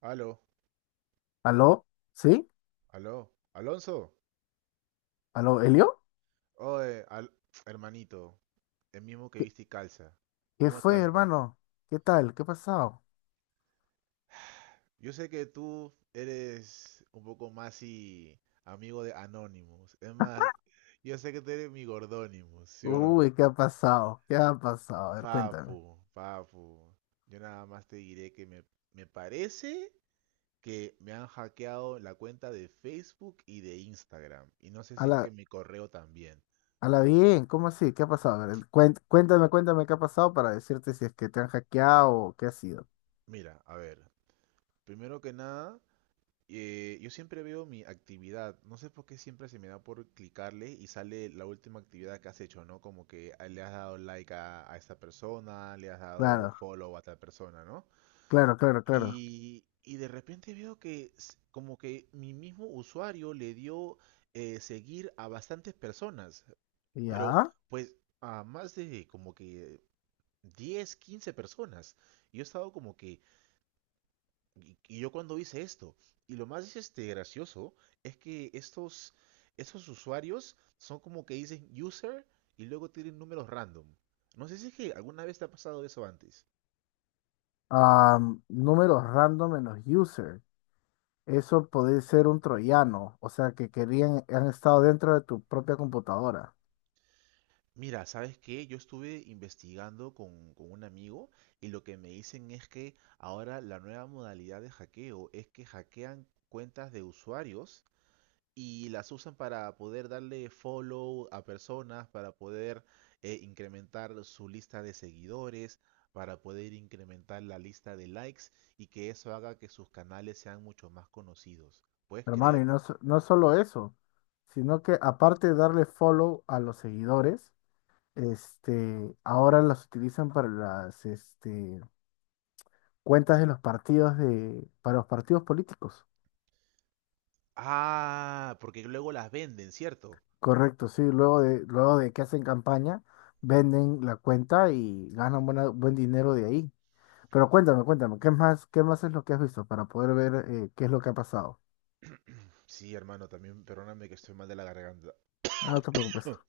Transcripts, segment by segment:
Aló, ¿Aló? ¿Sí? aló, Alonso. ¿Aló, Elio? Oye, hermanito, el mismo que ¿Qué, viste y calza. qué ¿Cómo está fue, mi papi? hermano? ¿Qué tal? ¿Qué ha pasado? Yo sé que tú eres un poco más y amigo de Anonymous. Es más, yo sé que tú eres mi Gordonymous, ¿sí o no? Uy, ¿qué ha pasado? ¿Qué ha pasado? A ver, cuéntame. Papu, papu. Yo nada más te diré que me parece que me han hackeado la cuenta de Facebook y de Instagram. Y no sé A si es la, que mi correo también. a la bien, ¿cómo así? ¿Qué ha pasado? A ver, cuéntame, cuéntame qué ha pasado para decirte si es que te han hackeado o qué ha sido. Mira, a ver, primero que nada. Yo siempre veo mi actividad. No sé por qué siempre se me da por clicarle y sale la última actividad que has hecho, ¿no? Como que ah, le has dado like a esta persona, le has dado Claro, follow a tal persona, ¿no? claro, claro, claro. Y de repente veo que como que mi mismo usuario le dio seguir a bastantes personas, pero Ya. pues a más de como que 10 15 personas. Y yo he estado como y yo cuando hice esto, y lo más este, gracioso es que estos usuarios son como que dicen user y luego tienen números random. No sé si es que alguna vez te ha pasado eso antes. Números random en los user. Eso puede ser un troyano, o sea, que querían, han estado dentro de tu propia computadora. Mira, ¿sabes qué? Yo estuve investigando con un amigo y lo que me dicen es que ahora la nueva modalidad de hackeo es que hackean cuentas de usuarios y las usan para poder darle follow a personas, para poder incrementar su lista de seguidores, para poder incrementar la lista de likes y que eso haga que sus canales sean mucho más conocidos. ¿Puedes Hermano, creer? y no, no solo eso, sino que aparte de darle follow a los seguidores, este, ahora las utilizan para las este, cuentas de los partidos de, para los partidos políticos. Ah, porque luego las venden, ¿cierto? Correcto, sí, luego de que hacen campaña, venden la cuenta y ganan buen dinero de ahí. Pero cuéntame, cuéntame, qué más es lo que has visto para poder ver qué es lo que ha pasado? Sí, hermano, también perdóname que estoy mal de la garganta. Ah, no te preocupes,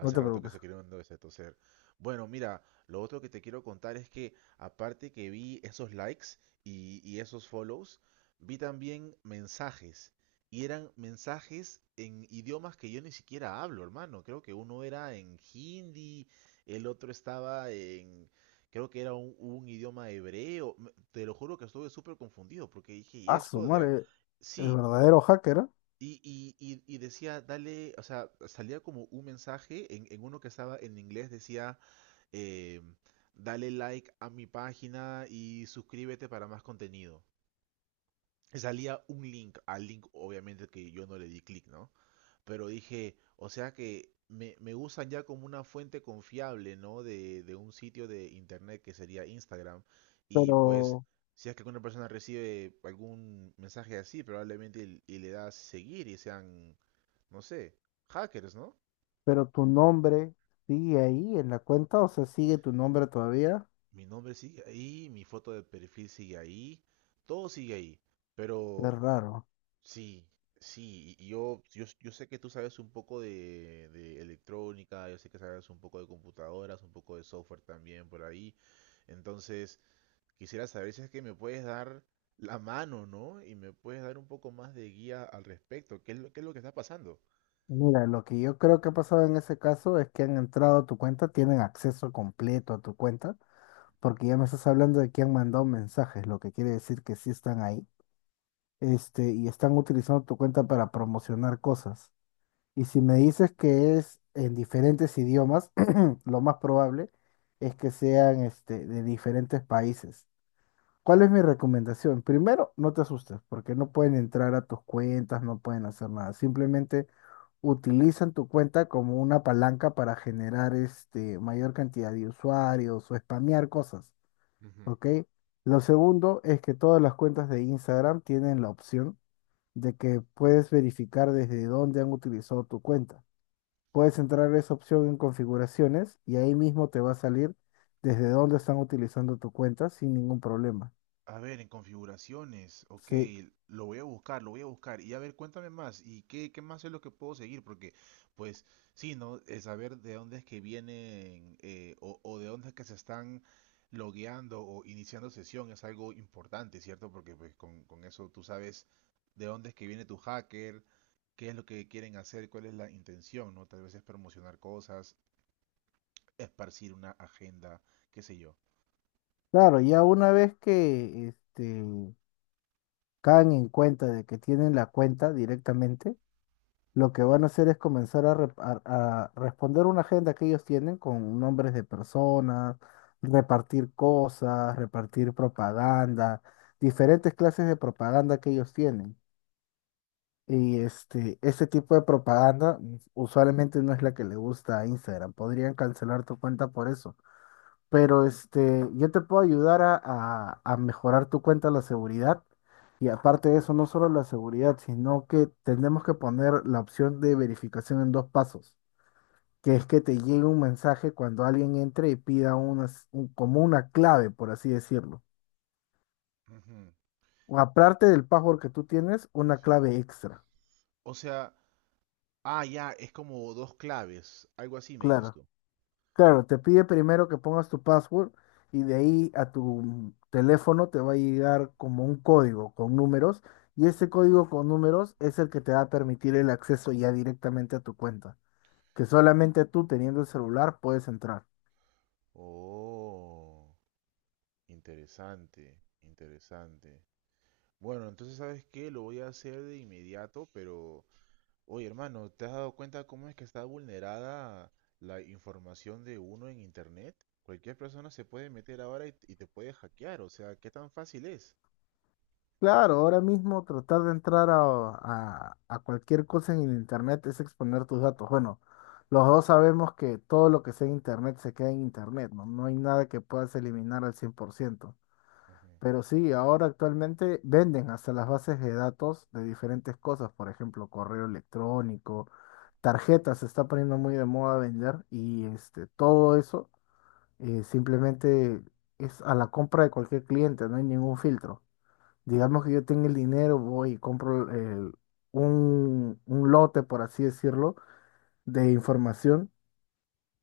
no te rato que preocupes. estoy queriendo este toser. Bueno, mira, lo otro que te quiero contar es que aparte que vi esos likes y esos follows, vi también mensajes. Y eran mensajes en idiomas que yo ni siquiera hablo, hermano. Creo que uno era en hindi, el otro estaba en... Creo que era un idioma hebreo. Me- Te lo juro que estuve súper confundido porque dije, ¿y Ah, su esto de...? A-?". madre, el Sí, verdadero hacker, ¿ah? y decía, dale, o sea, salía como un mensaje en uno que estaba en inglés, decía, eh, dale like a mi página y suscríbete para más contenido. Y salía un link, al link obviamente que yo no le di clic, ¿no? Pero dije, o sea que me usan ya como una fuente confiable, ¿no? De un sitio de internet que sería Instagram. Y pues, Pero si es que alguna persona recibe algún mensaje así, probablemente y le das seguir y sean, no sé, hackers, ¿no? Pero tu nombre sigue ahí en la cuenta, o sea, sigue tu nombre todavía. Mi nombre sigue ahí, mi foto de perfil sigue ahí, todo sigue ahí. Qué Pero raro. sí, sí, y yo sé que tú sabes un poco de electrónica, yo sé que sabes un poco de computadoras, un poco de software también por ahí. Entonces, quisiera saber si es que me puedes dar la mano, ¿no? Y me puedes dar un poco más de guía al respecto. ¿Qué es qué es lo que está pasando? Mira, lo que yo creo que ha pasado en ese caso es que han entrado a tu cuenta, tienen acceso completo a tu cuenta, porque ya me estás hablando de que han mandado mensajes, lo que quiere decir que sí están ahí, este, y están utilizando tu cuenta para promocionar cosas. Y si me dices que es en diferentes idiomas, lo más probable es que sean, este, de diferentes países. ¿Cuál es mi recomendación? Primero, no te asustes, porque no pueden entrar a tus cuentas, no pueden hacer nada. Simplemente utilizan tu cuenta como una palanca para generar este, mayor cantidad de usuarios o spamear cosas, ¿ok? Lo segundo es que todas las cuentas de Instagram tienen la opción de que puedes verificar desde dónde han utilizado tu cuenta. Puedes entrar a esa opción en configuraciones y ahí mismo te va a salir desde dónde están utilizando tu cuenta sin ningún problema. A ver, en configuraciones, ok, Sí. lo voy a buscar, lo voy a buscar. Y a ver, cuéntame más, ¿y qué más es lo que puedo seguir? Porque, pues, sí, ¿no? El saber de dónde es que vienen o de dónde es que se están logueando o iniciando sesión es algo importante, ¿cierto? Porque pues, con eso tú sabes de dónde es que viene tu hacker, qué es lo que quieren hacer, cuál es la intención, ¿no? Tal vez es promocionar cosas, esparcir una agenda, qué sé yo. Claro, ya una vez que este, caen en cuenta de que tienen la cuenta directamente, lo que van a hacer es comenzar a, a responder una agenda que ellos tienen con nombres de personas, repartir cosas, repartir propaganda, diferentes clases de propaganda que ellos tienen. Y este, ese tipo de propaganda usualmente no es la que le gusta a Instagram. Podrían cancelar tu cuenta por eso. Pero este, yo te puedo ayudar a, a mejorar tu cuenta la seguridad. Y aparte de eso, no solo la seguridad, sino que tenemos que poner la opción de verificación en dos pasos, que es que te llegue un mensaje cuando alguien entre y pida unas, como una clave, por así decirlo. Ujú. O Y aparte del password que tú tienes, una sí, clave extra. o sea, ah, ya, es como dos claves, algo así me dices Claro. tú. Claro, te pide primero que pongas tu password y de ahí a tu teléfono te va a llegar como un código con números y ese código con números es el que te va a permitir el acceso ya directamente a tu cuenta, que solamente tú teniendo el celular puedes entrar. Oh, interesante, interesante. Bueno, entonces, ¿sabes qué? Lo voy a hacer de inmediato, pero, oye, hermano, ¿te has dado cuenta cómo es que está vulnerada la información de uno en internet? Cualquier persona se puede meter ahora y te puede hackear, o sea, ¿qué tan fácil es? Claro, ahora mismo tratar de entrar a, a cualquier cosa en el internet es exponer tus datos. Bueno, los dos sabemos que todo lo que sea en internet se queda en internet, ¿no? No hay nada que puedas eliminar al 100%. Ujú. Pero sí, ahora actualmente venden hasta las bases de datos de diferentes cosas, por ejemplo, correo electrónico, tarjetas, se está poniendo muy de moda vender y este, todo eso simplemente es a la compra de cualquier cliente, no hay ningún filtro. Digamos que yo tengo el dinero, voy y compro un lote, por así decirlo, de información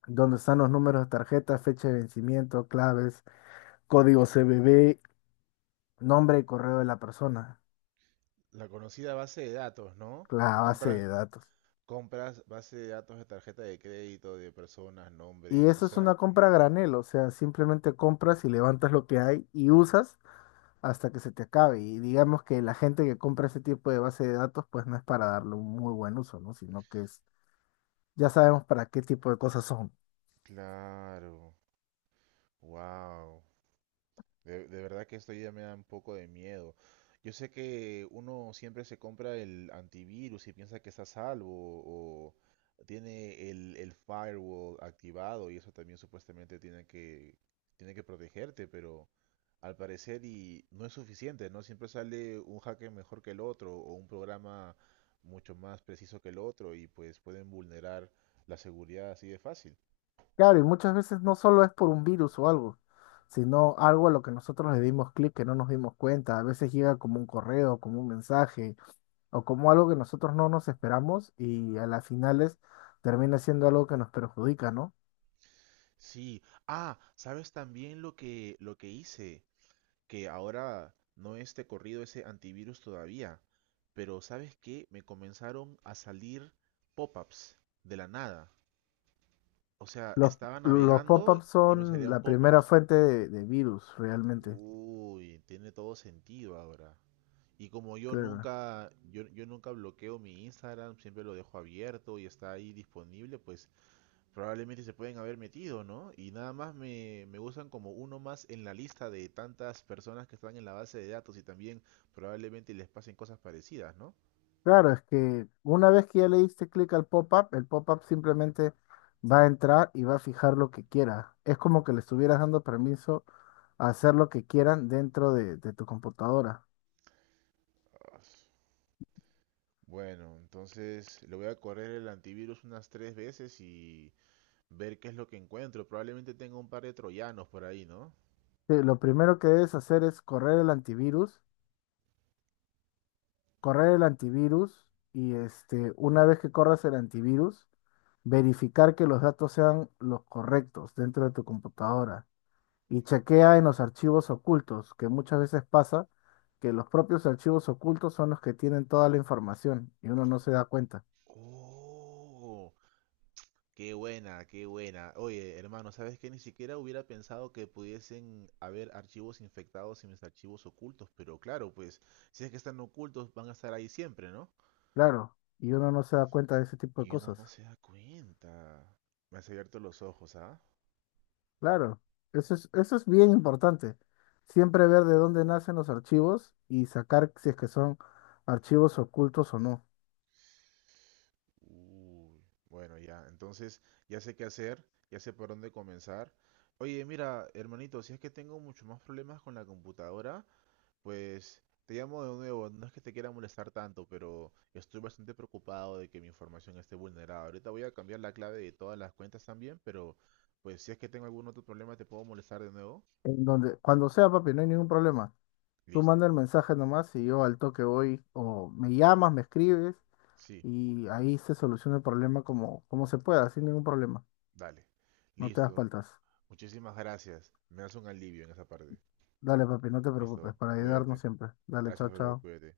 donde están los números de tarjeta, fecha de vencimiento, claves, código CBV, nombre y correo de la persona. La conocida base de datos, ¿no? La base Compras, de datos. compras base de datos de tarjeta de crédito, de personas, Y nombres, o eso es sea, una compra a granel, o sea, simplemente compras y levantas lo que hay y usas hasta que se te acabe. Y digamos que la gente que compra ese tipo de base de datos, pues no es para darle un muy buen uso, ¿no? Sino que es, ya sabemos para qué tipo de cosas son. claro, wow. De verdad que esto ya me da un poco de miedo. Yo sé que uno siempre se compra el antivirus y piensa que está a salvo o tiene el firewall activado y eso también supuestamente tiene tiene que protegerte, pero al parecer y no es suficiente, ¿no? Siempre sale un hacker mejor que el otro o un programa mucho más preciso que el otro y pues pueden vulnerar la seguridad así de fácil. Claro, y muchas veces no solo es por un virus o algo, sino algo a lo que nosotros le dimos clic que no nos dimos cuenta. A veces llega como un correo, como un mensaje, o como algo que nosotros no nos esperamos y a las finales termina siendo algo que nos perjudica, ¿no? Sí, ah, ¿sabes también lo que hice? Que ahora no esté corrido ese antivirus todavía, pero ¿sabes qué? Me comenzaron a salir pop-ups de la nada. O sea, Los, estaba los navegando pop-ups y me son salían la primera pop-ups. fuente de virus, realmente. Uy, tiene todo sentido ahora. Y como yo Claro. nunca yo, yo nunca bloqueo mi Instagram, siempre lo dejo abierto y está ahí disponible, pues probablemente se pueden haber metido, ¿no? Y nada más me usan como uno más en la lista de tantas personas que están en la base de datos y también probablemente les pasen cosas parecidas, ¿no? Claro, es que una vez que ya le diste clic al pop-up, el pop-up simplemente va a entrar y va a fijar lo que quiera. Es como que le estuvieras dando permiso a hacer lo que quieran dentro de tu computadora. Ah, bueno, entonces le voy a correr el antivirus unas 3 veces y ver qué es lo que encuentro. Probablemente tenga un par de troyanos por ahí, ¿no? Sí, lo primero que debes hacer es correr el antivirus y este, una vez que corras el antivirus, verificar que los datos sean los correctos dentro de tu computadora. Y chequea en los archivos ocultos, que muchas veces pasa que los propios archivos ocultos son los que tienen toda la información y uno no se da cuenta. Oh, qué buena, qué buena. Oye, hermano, ¿sabes qué? Ni siquiera hubiera pensado que pudiesen haber archivos infectados y mis archivos ocultos, pero claro, pues si es que están ocultos, van a estar ahí siempre, ¿no? Claro, y uno no se da cuenta de ese tipo de Y uno cosas. no se da cuenta. Me has abierto los ojos, ¿ah? Claro, eso es bien importante. Siempre ver de dónde nacen los archivos y sacar si es que son archivos ocultos o no. Uy, bueno, ya. Entonces, ya sé qué hacer, ya sé por dónde comenzar. Oye, mira, hermanito, si es que tengo mucho más problemas con la computadora, pues te llamo de nuevo, no es que te quiera molestar tanto, pero estoy bastante preocupado de que mi información esté vulnerada. Ahorita voy a cambiar la clave de todas las cuentas también, pero pues si es que tengo algún otro problema, ¿te puedo molestar de nuevo? En donde, cuando sea, papi, no hay ningún problema. Tú Listo. manda el mensaje nomás y yo al toque voy, o me llamas, me escribes Sí, y ahí se soluciona el problema como, como se pueda, sin ningún problema. dale. No te das Listo. paltas. Muchísimas gracias. Me hace un alivio en esa parte. Dale, papi, no te Listo. preocupes, para ayudarnos Cuídate. siempre. Dale, chao, Gracias, bro. chao. Cuídate.